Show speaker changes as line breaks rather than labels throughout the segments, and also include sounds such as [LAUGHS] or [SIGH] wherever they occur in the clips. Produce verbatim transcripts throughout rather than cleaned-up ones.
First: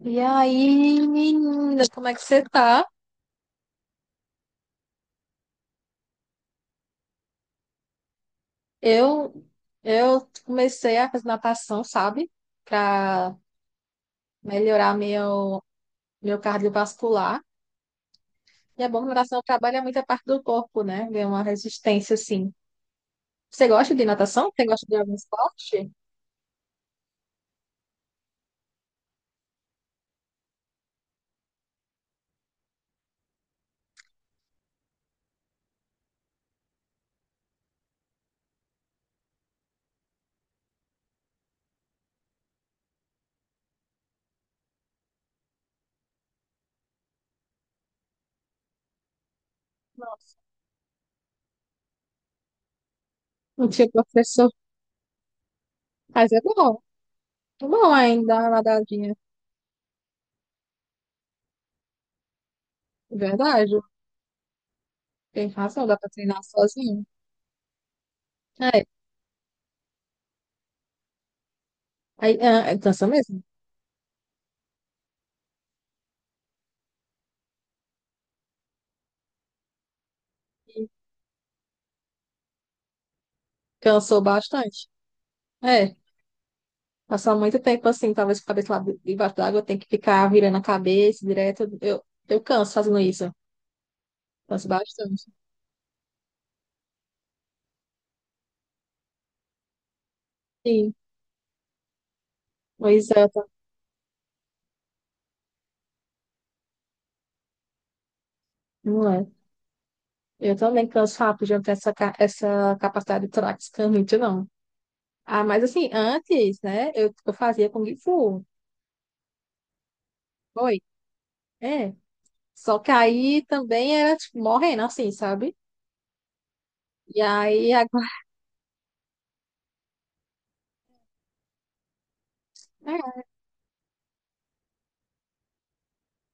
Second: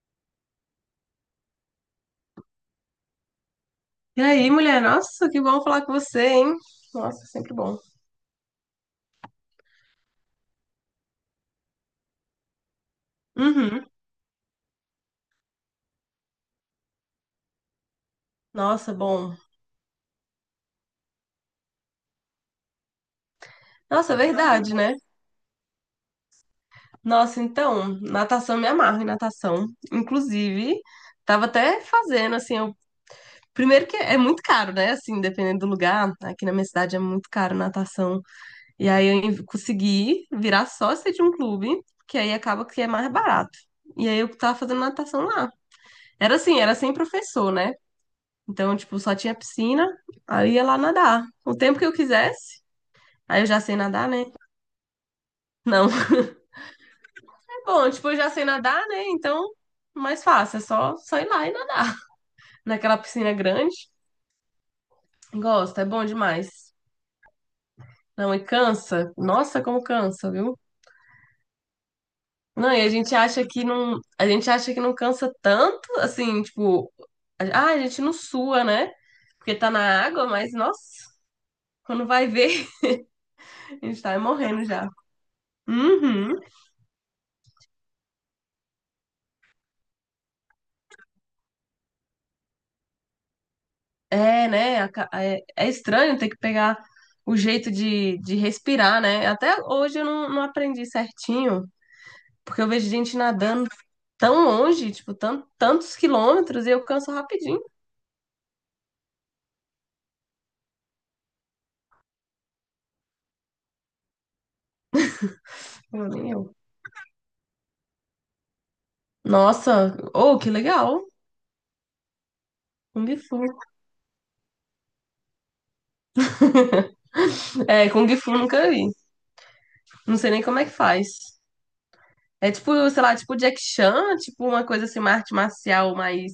E aí, menina, como é que você tá?
E aí, mulher? Nossa, que bom falar com você, hein? Nossa, sempre bom.
Eu, eu comecei a fazer natação, sabe? Pra
Uhum.
melhorar meu, meu cardiovascular. E é
Nossa,
bom que
bom.
natação trabalha muita parte do corpo, né? Vê uma resistência, assim. Você gosta de
Nossa, é
natação? Você
verdade,
gosta de
né?
algum esporte?
Nossa, então, natação, me amarro em natação. Inclusive, tava até fazendo, assim, eu... primeiro que é muito caro, né? Assim, dependendo do lugar, aqui na minha cidade é muito caro natação. E aí eu en- consegui virar sócia de um clube, que aí acaba que é mais barato. E aí eu tava fazendo natação lá. Era assim, era sem professor, né? Então, tipo, só tinha piscina, aí eu ia lá nadar o tempo que eu quisesse, aí eu já
Não
sei
tinha
nadar, né?
professor.
Não. [LAUGHS]
Mas é bom. É
Bom,
bom
tipo, eu
ainda,
já
dar
sei
uma
nadar, né?
nadadinha.
Então, mais fácil, é só, só ir lá e nadar. [LAUGHS] Naquela
É
piscina
verdade.
grande.
Tem
Gosto, é
razão, dá
bom
pra treinar
demais.
sozinho.
Não, e
É.
cansa. Nossa, como cansa, viu?
Aí,
Não,
ah,
e a
cansa
gente
mesmo.
acha que não, a gente acha que não cansa tanto, assim, tipo, ah, a gente não sua, né? Porque tá na água, mas nossa, quando vai ver, [LAUGHS] a gente tá
Cansou
morrendo já.
bastante. É.
Uhum.
Passar muito tempo assim, talvez com a cabeça lá debaixo d'água, tem que ficar virando a cabeça direto. Eu, eu canso fazendo isso.
É,
Canso
né? aca-
bastante.
É, é estranho ter que pegar o jeito de, de respirar, né? Até hoje eu não, não aprendi
Sim,
certinho, porque eu vejo
pois
gente
é, tá-
nadando tão longe, tipo, tan- tantos quilômetros, e eu canso rapidinho.
não é. Eu também canso rápido, já não tenho essa, ca- essa capacidade de prática muito, não. Ah, mas assim,
Tipo, nem eu.
antes, né, eu, eu fazia Kung Fu.
Nossa, oh, que
Foi.
legal!
É. Só que
Kung
aí
Fu.
também era, tipo, morrendo assim, sabe? E aí
É,
agora.
Kung Fu eu nunca vi. Não sei nem como é que faz. É tipo, sei lá,
[LAUGHS]
tipo Jack Chan, tipo uma coisa assim, uma arte marcial mais.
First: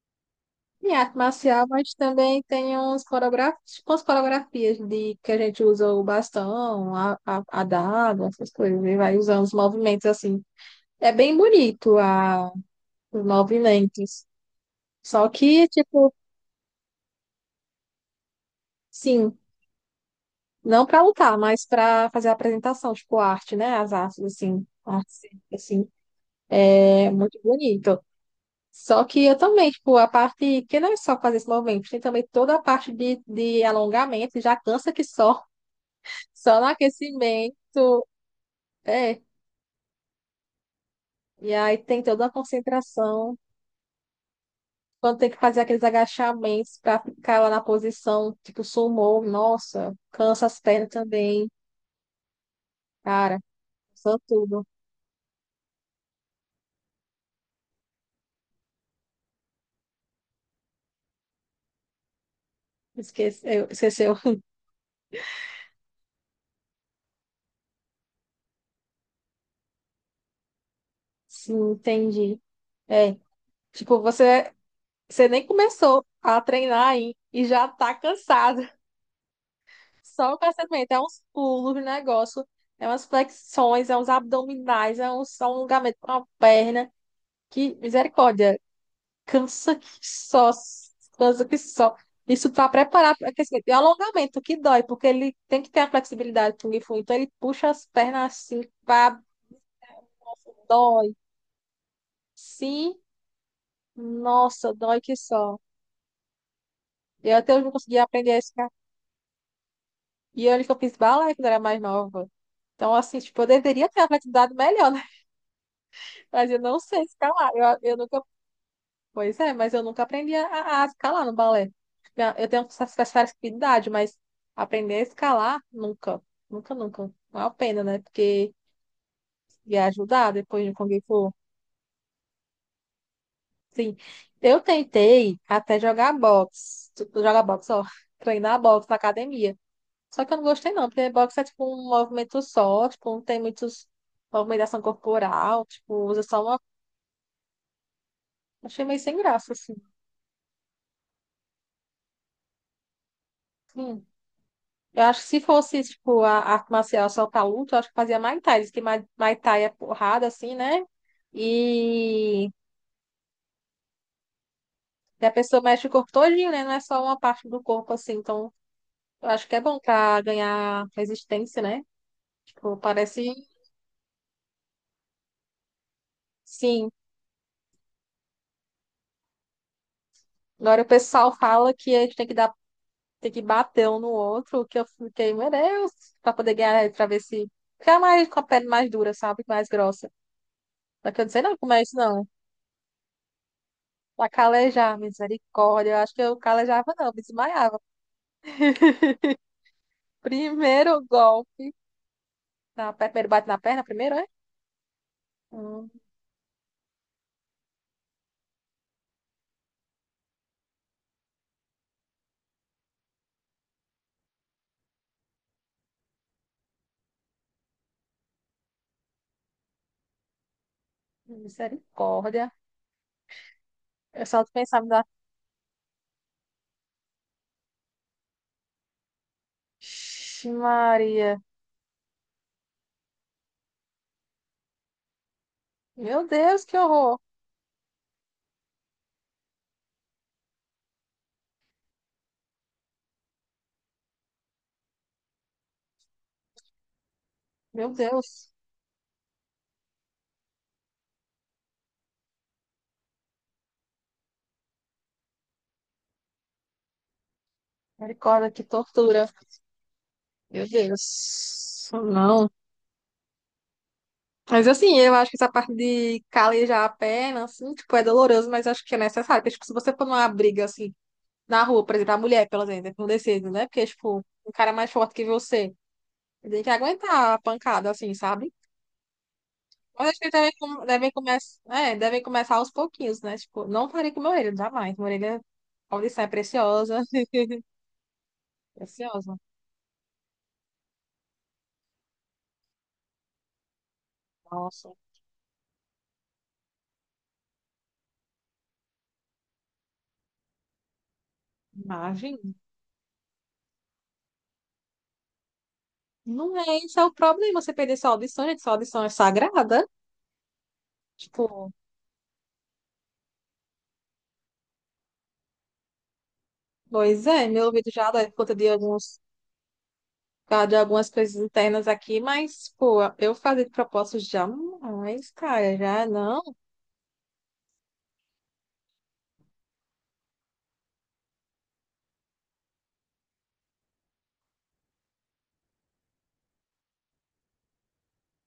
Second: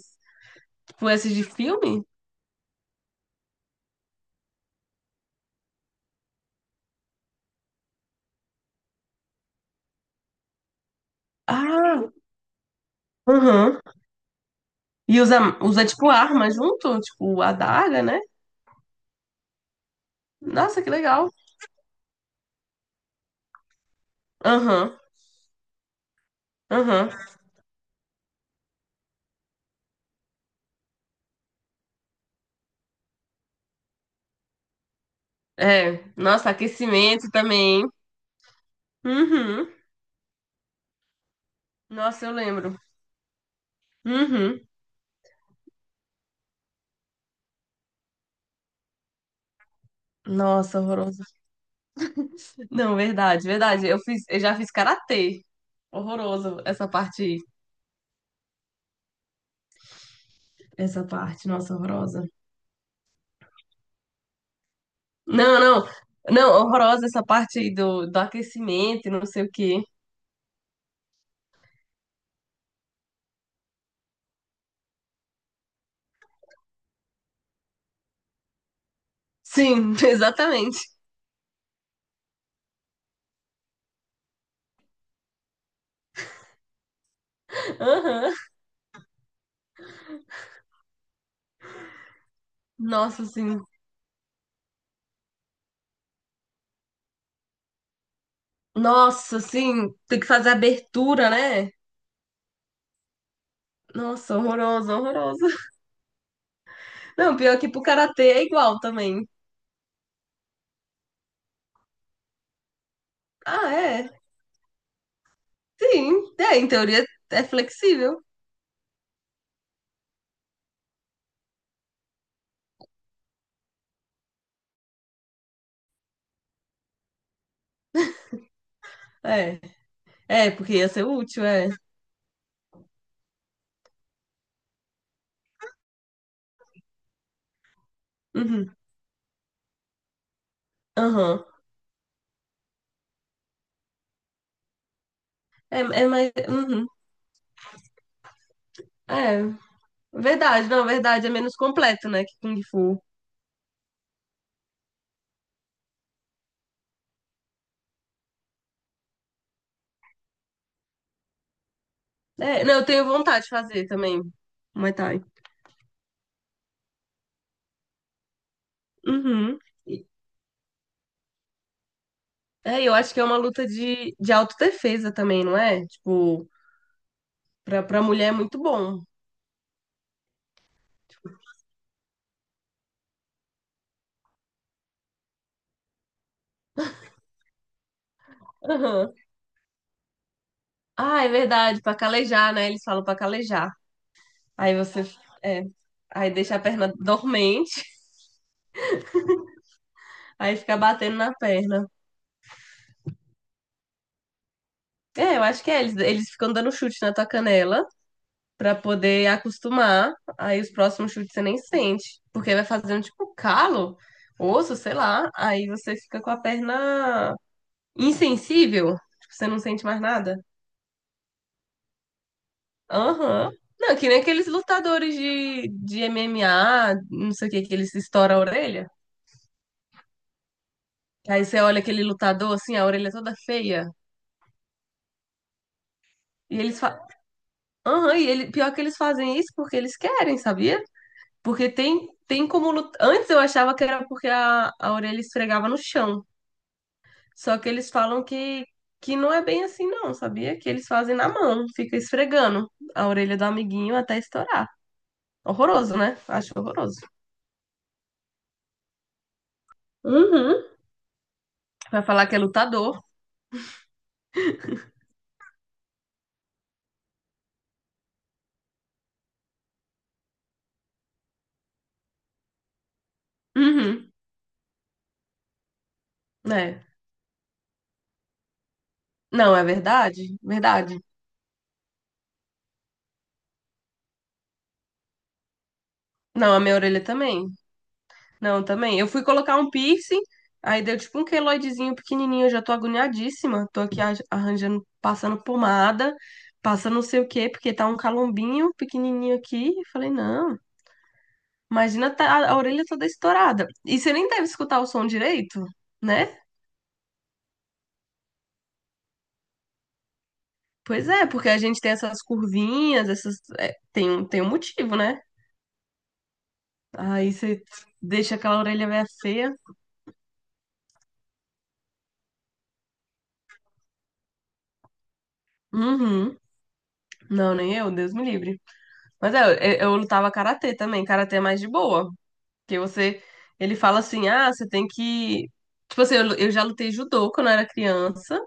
Em
Tipo,
arte
esses de
marcial, mas
filme?
também tem uns coreografias, umas coreografias de que a gente usa o bastão, a, a, a daga, essas coisas, e vai usando os movimentos assim. É bem bonito
Ah,
a, os
uhum.
movimentos.
E
Só
usa,
que,
usa tipo
tipo,
arma junto, tipo adaga, né?
sim,
Nossa,
não
que
para
legal.
lutar, mas para fazer a apresentação, tipo, arte, né? As artes, assim,
Aham,
artes, assim, é
aham.
muito bonito. Só que eu também, tipo, a parte que não é só fazer esse movimento, tem também toda a parte de, de alongamento, já cansa que só.
É, nossa,
Só no
aquecimento
aquecimento.
também, hein?
É.
Uhum.
E aí tem toda
Nossa,
a
eu lembro.
concentração.
Uhum.
Quando tem que fazer aqueles agachamentos pra ficar lá na posição, tipo, sumô, nossa, cansa as
Nossa,
pernas
horroroso.
também.
Não,
Cara,
verdade, verdade. Eu
cansa
fiz, eu já
tudo.
fiz karatê. Horroroso essa parte, essa parte, nossa, horrorosa.
Esqueceu, esqueceu.
Não, não. Não, horrorosa essa parte aí do, do aquecimento, e não sei o quê.
[LAUGHS] Sim, entendi. É. Tipo, você, você nem começou a treinar aí e já tá cansado. [LAUGHS]
Sim, [LAUGHS]
Só o
exatamente.
cansamento, é uns pulos, um negócio, é umas flexões, é uns abdominais, é um só um alongamento com a perna. Que
Aham.
misericórdia. Cansa que só, cansa que só. Isso para preparar
Nossa,
para aquecimento.
sim.
E alongamento, que dói, porque ele tem que ter a flexibilidade do Kung Fu. Então ele puxa as pernas assim, pá,
Nossa, assim, tem que fazer
nossa, dói.
abertura, né?
Sim,
Nossa,
nossa,
horroroso,
dói que
horroroso.
só.
Não,
Eu até
pior
hoje
que
não
pro
consegui
karatê
aprender a
é
escalar.
igual também.
E olha que eu fiz balé quando era mais nova. Então, assim, tipo, eu
Ah,
deveria ter a
é?
flexibilidade melhor, né?
Sim,
[LAUGHS] Mas
é,
eu
em
não sei
teoria é
escalar. Eu, eu nunca
flexível.
pois é, mas eu nunca aprendi a, a escalar no balé. Minha- Eu tenho essa essa facilidade, mas aprender a escalar, nunca. Nunca, nunca. Não é uma pena, né? Porque
É,
ia ajudar
é,
depois de
porque ia
Kung
ser
Fu.
útil, é.
Sim. Eu tentei até jogar boxe. Tu- tu Jogar boxe, ó. [LAUGHS] Treinar
Uhum,
boxe na academia. Só que eu não gostei, não. Porque boxe é
aham.
tipo um movimento só. Tipo, não tem muitos movimentação corporal.
É,
Tipo,
é
usa
mais.
só uma...
Uhum,
Achei meio sem
é,
graça, assim.
verdade, não, verdade, é menos completo, né, que Kung Fu.
Hum. Eu acho que se fosse, tipo, a arte marcial só pra luta, eu acho que fazia Muay Thai. Diz que Muay Muay Thai é porrada, assim, né? E
É, não, eu tenho vontade de fazer também, Muay Thai.
a pessoa mexe o corpo todinho, né? Não é só uma parte do corpo, assim. Então, eu acho que
Uhum.
é bom
E-
pra ganhar resistência, né? Tipo,
É, eu acho que
parece
é uma luta de, de autodefesa também, não é? Tipo,
sim.
pra, pra mulher é muito bom.
Agora o pessoal fala que a gente tem que dar, tem que bater um no outro, que eu fiquei, meu Deus, pra poder ganhar, pra ver se ficar mais com a pele mais
Aham.
dura, sabe? Mais grossa. Mas que
Ah,
eu
é
não sei não como
verdade,
é isso,
pra
não.
calejar, né? Eles falam pra calejar.
Pra
Aí
calejar,
você, é,
misericórdia. Eu acho que
aí
eu
deixa a perna
calejava, não, me desmaiava.
dormente, [LAUGHS] aí fica
Primeiro
batendo na
golpe.
perna.
Na, per- primeiro bate na perna, primeiro, é?
É, eu acho que é,
Hum,
eles, eles ficam dando chute na tua canela pra poder acostumar. Aí os próximos chutes você nem sente, porque vai fazendo tipo calo, osso, sei lá. Aí você fica com a perna insensível, tipo, você não sente mais nada.
misericórdia.
Aham. Não, que nem
Eu só
aqueles
pensava na.
lutadores de, de M M A, não sei o que, que eles estouram a orelha.
Ixi, Maria.
Aí você olha aquele lutador, assim, a orelha toda feia.
Meu
E
Deus, que
eles falam.
horror.
Aham, e ele... pior que eles fazem isso porque eles querem, sabia? Porque tem, tem como lutar. Antes eu achava que era porque a, a orelha esfregava no chão. Só que eles
Meu
falam
Deus.
que, que não é bem assim, não, sabia? Que eles fazem na mão, fica esfregando a orelha do amiguinho até estourar. Horroroso, né? Acho horroroso.
Misericórdia, que tortura.
Uhum.
Meu Deus.
Vai falar que é
Não.
lutador.
Mas assim, eu acho que essa parte de calejar a perna, assim, tipo, é doloroso, mas acho que é necessário. Porque, tipo, se você for numa briga, assim, na rua, por exemplo, a mulher, pelo exemplo, não decide, né? Porque,
Uhum.
tipo, um cara mais forte que você. Tem que
É.
aguentar a pancada, assim, sabe?
Não, é
Mas acho que
verdade?
também com-
Verdade.
devem começar, é, devem começar aos pouquinhos, né? Tipo, não parei com meu orelha, jamais. Minha orelha, a audição é
Não, a minha
preciosa.
orelha
[LAUGHS]
também. Não, também. Eu fui
Preciosa.
colocar um piercing, aí deu tipo um queloidezinho pequenininho. Eu já tô agoniadíssima. Tô aqui arran- arranjando,
Nossa,
passando pomada, passando não sei o quê, porque tá um calombinho pequenininho aqui. Eu falei, não, imagina tá- a,
imagem.
a orelha toda estourada. E você nem deve escutar o som direito, né?
Não é, esse é o problema, você perder sua audição, gente. Sua audição é sagrada.
Pois é, porque a
Tipo,
gente tem essas curvinhas, essas. É, tem, um- tem um motivo, né?
pois
Aí
é,
você
meu ouvido já dói por
deixa
conta
aquela
de
orelha meio
alguns,
feia.
por causa de algumas coisas internas aqui, mas, pô, eu fazer de propósito jamais, cara, já
Uhum.
não.
Não, nem eu, Deus me livre. Mas é, eu, eu lutava karatê também. Karatê é mais de boa. Porque você. Ele fala assim: ah, você tem que. Tipo assim, eu, lu- eu já lutei judô quando eu era criança.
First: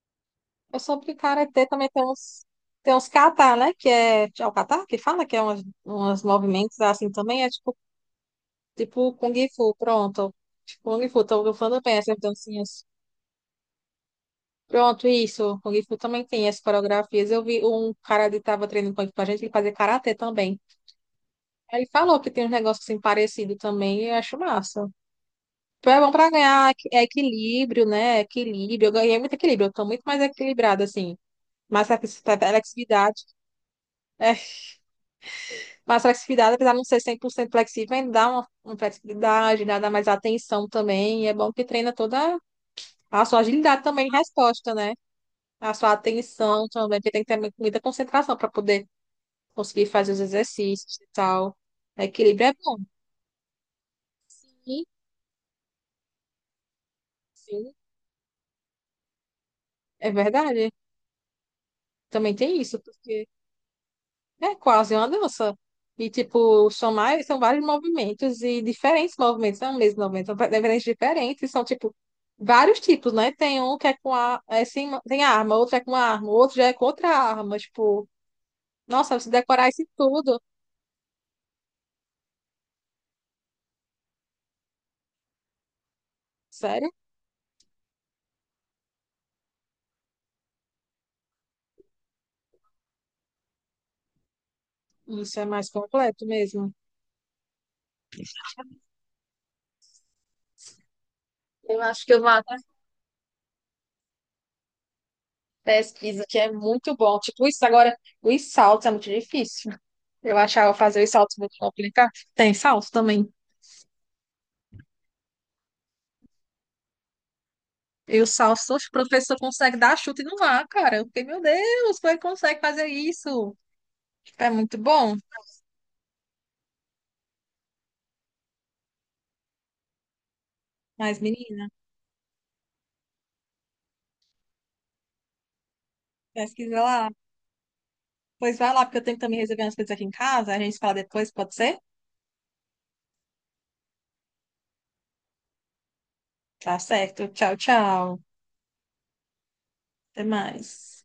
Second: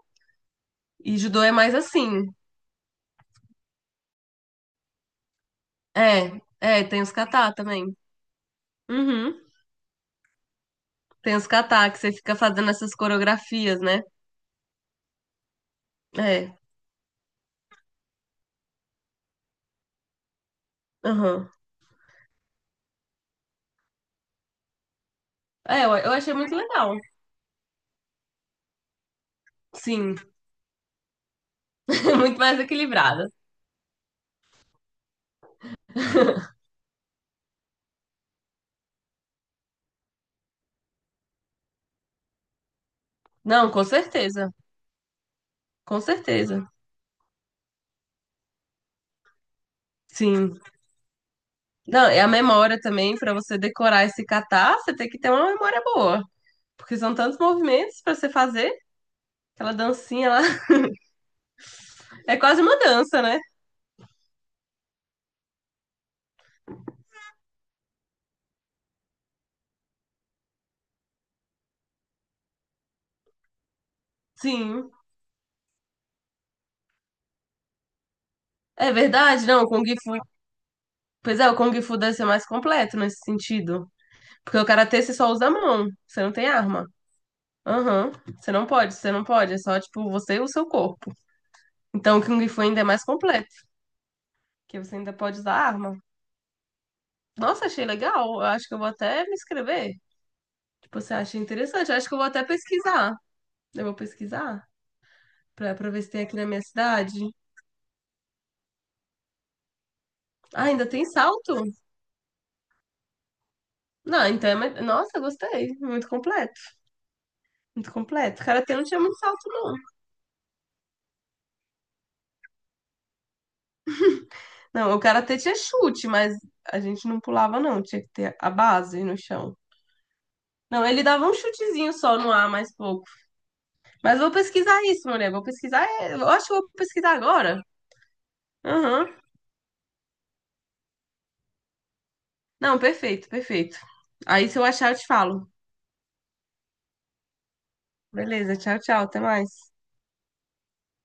Eu soube que
E judô é
Karatê
mais
também tem
assim.
uns, tem uns kata, né? Que é, é o kata que fala que é umas, umas
É,
movimentos
é, tem
assim
os
também. É
kata
tipo,
também.
tipo Kung
Uhum.
Fu, pronto. Tipo, Kung Fu,
Tem os
tô falando
kata
bem
que você
essas
fica fazendo
dancinhas.
essas coreografias, né?
Pronto, isso. Kung Fu também tem
É,
as coreografias. Eu vi um cara que tava treinando com a gente, ele fazia Karatê também.
aham.
Aí ele falou que tem uns negócios assim parecidos também e eu acho massa.
É,
Tipo,
eu,
é bom
eu
pra
achei muito
ganhar equi-
legal.
é equilíbrio, né? Equilíbrio. Eu ganhei muito equilíbrio. Eu tô muito
Sim,
mais equilibrada, assim. Mais
[LAUGHS] muito mais
flexibilidade.
equilibrada.
Mas flexibilidade, apesar de não ser cem por cento flexível, ainda dá uma, uma flexibilidade, dá dá mais atenção também. E é bom que treina toda a sua
Não,
agilidade
com
também em
certeza.
resposta, né? A sua
Com
atenção
certeza.
também, porque tem que ter muita concentração para poder conseguir fazer os
Sim.
exercícios e tal.
Não, é a
Equilíbrio é bom.
memória também, pra você decorar esse kata,
Sim,
você tem que ter uma memória boa. Porque são tantos
sim,
movimentos pra você fazer. Aquela
é
dancinha lá.
verdade. Também
É
tem
quase uma
isso,
dança,
porque
né?
é quase uma dança. E, tipo, são mais, são vários movimentos e diferentes movimentos, não é o mesmo movimento, são diferentes, diferentes, são, tipo, vários tipos, né? Tem um que é com a, é
Sim.
sem, tem arma, outro é com arma, outro já é com outra arma, tipo,
É
nossa, se
verdade, não.
decorar
O Kung
isso
Fu.
tudo,
Pois é, o Kung Fu deve ser mais completo nesse sentido. Porque o karatê você só usa a mão. Você não tem arma.
sério?
Aham. Você não pode, você não pode. É só, tipo, você e o seu corpo. Então o Kung Fu ainda é mais completo. Porque você ainda pode
Isso é
usar
mais
arma.
completo mesmo.
Nossa, achei legal. Eu acho que eu vou até me inscrever. Tipo, você acha
Eu
interessante? Eu
acho
acho
que
que eu
eu
vou
vou
até
até
pesquisar. Eu vou pesquisar pra, pra ver se tem
pesquisa,
aqui
que
na
é
minha
muito
cidade.
bom. Tipo, isso agora, os saltos é muito difícil. Eu
Ah,
achava
ainda
fazer
tem
os saltos muito
salto?
complicado. Tem salto também.
Não, então é mais... Nossa, gostei. Muito completo. Muito
E o
completo. O karatê
Salso, o
não tinha muito
professor
salto, não.
consegue dar chute no ar, cara. Eu fiquei, meu Deus, como ele consegue fazer isso? Tipo, é muito
Não, o
bom.
karatê tinha chute, mas a gente não pulava, não. Tinha que ter a base no chão. Não, ele
Mas,
dava um
menina,
chutezinho só no ar, mais pouco. Mas vou pesquisar isso, mulher. Vou pesquisar. É, eu acho que vou
pesquisa lá.
pesquisar agora.
Pois vai lá, porque eu
Aham.
tenho que também resolver umas coisas aqui em casa. A gente fala depois, pode ser?
Não, perfeito, perfeito. Aí se eu achar, eu te falo.
Tá certo. Tchau, tchau.
Beleza, tchau, tchau. Até mais.
Até mais.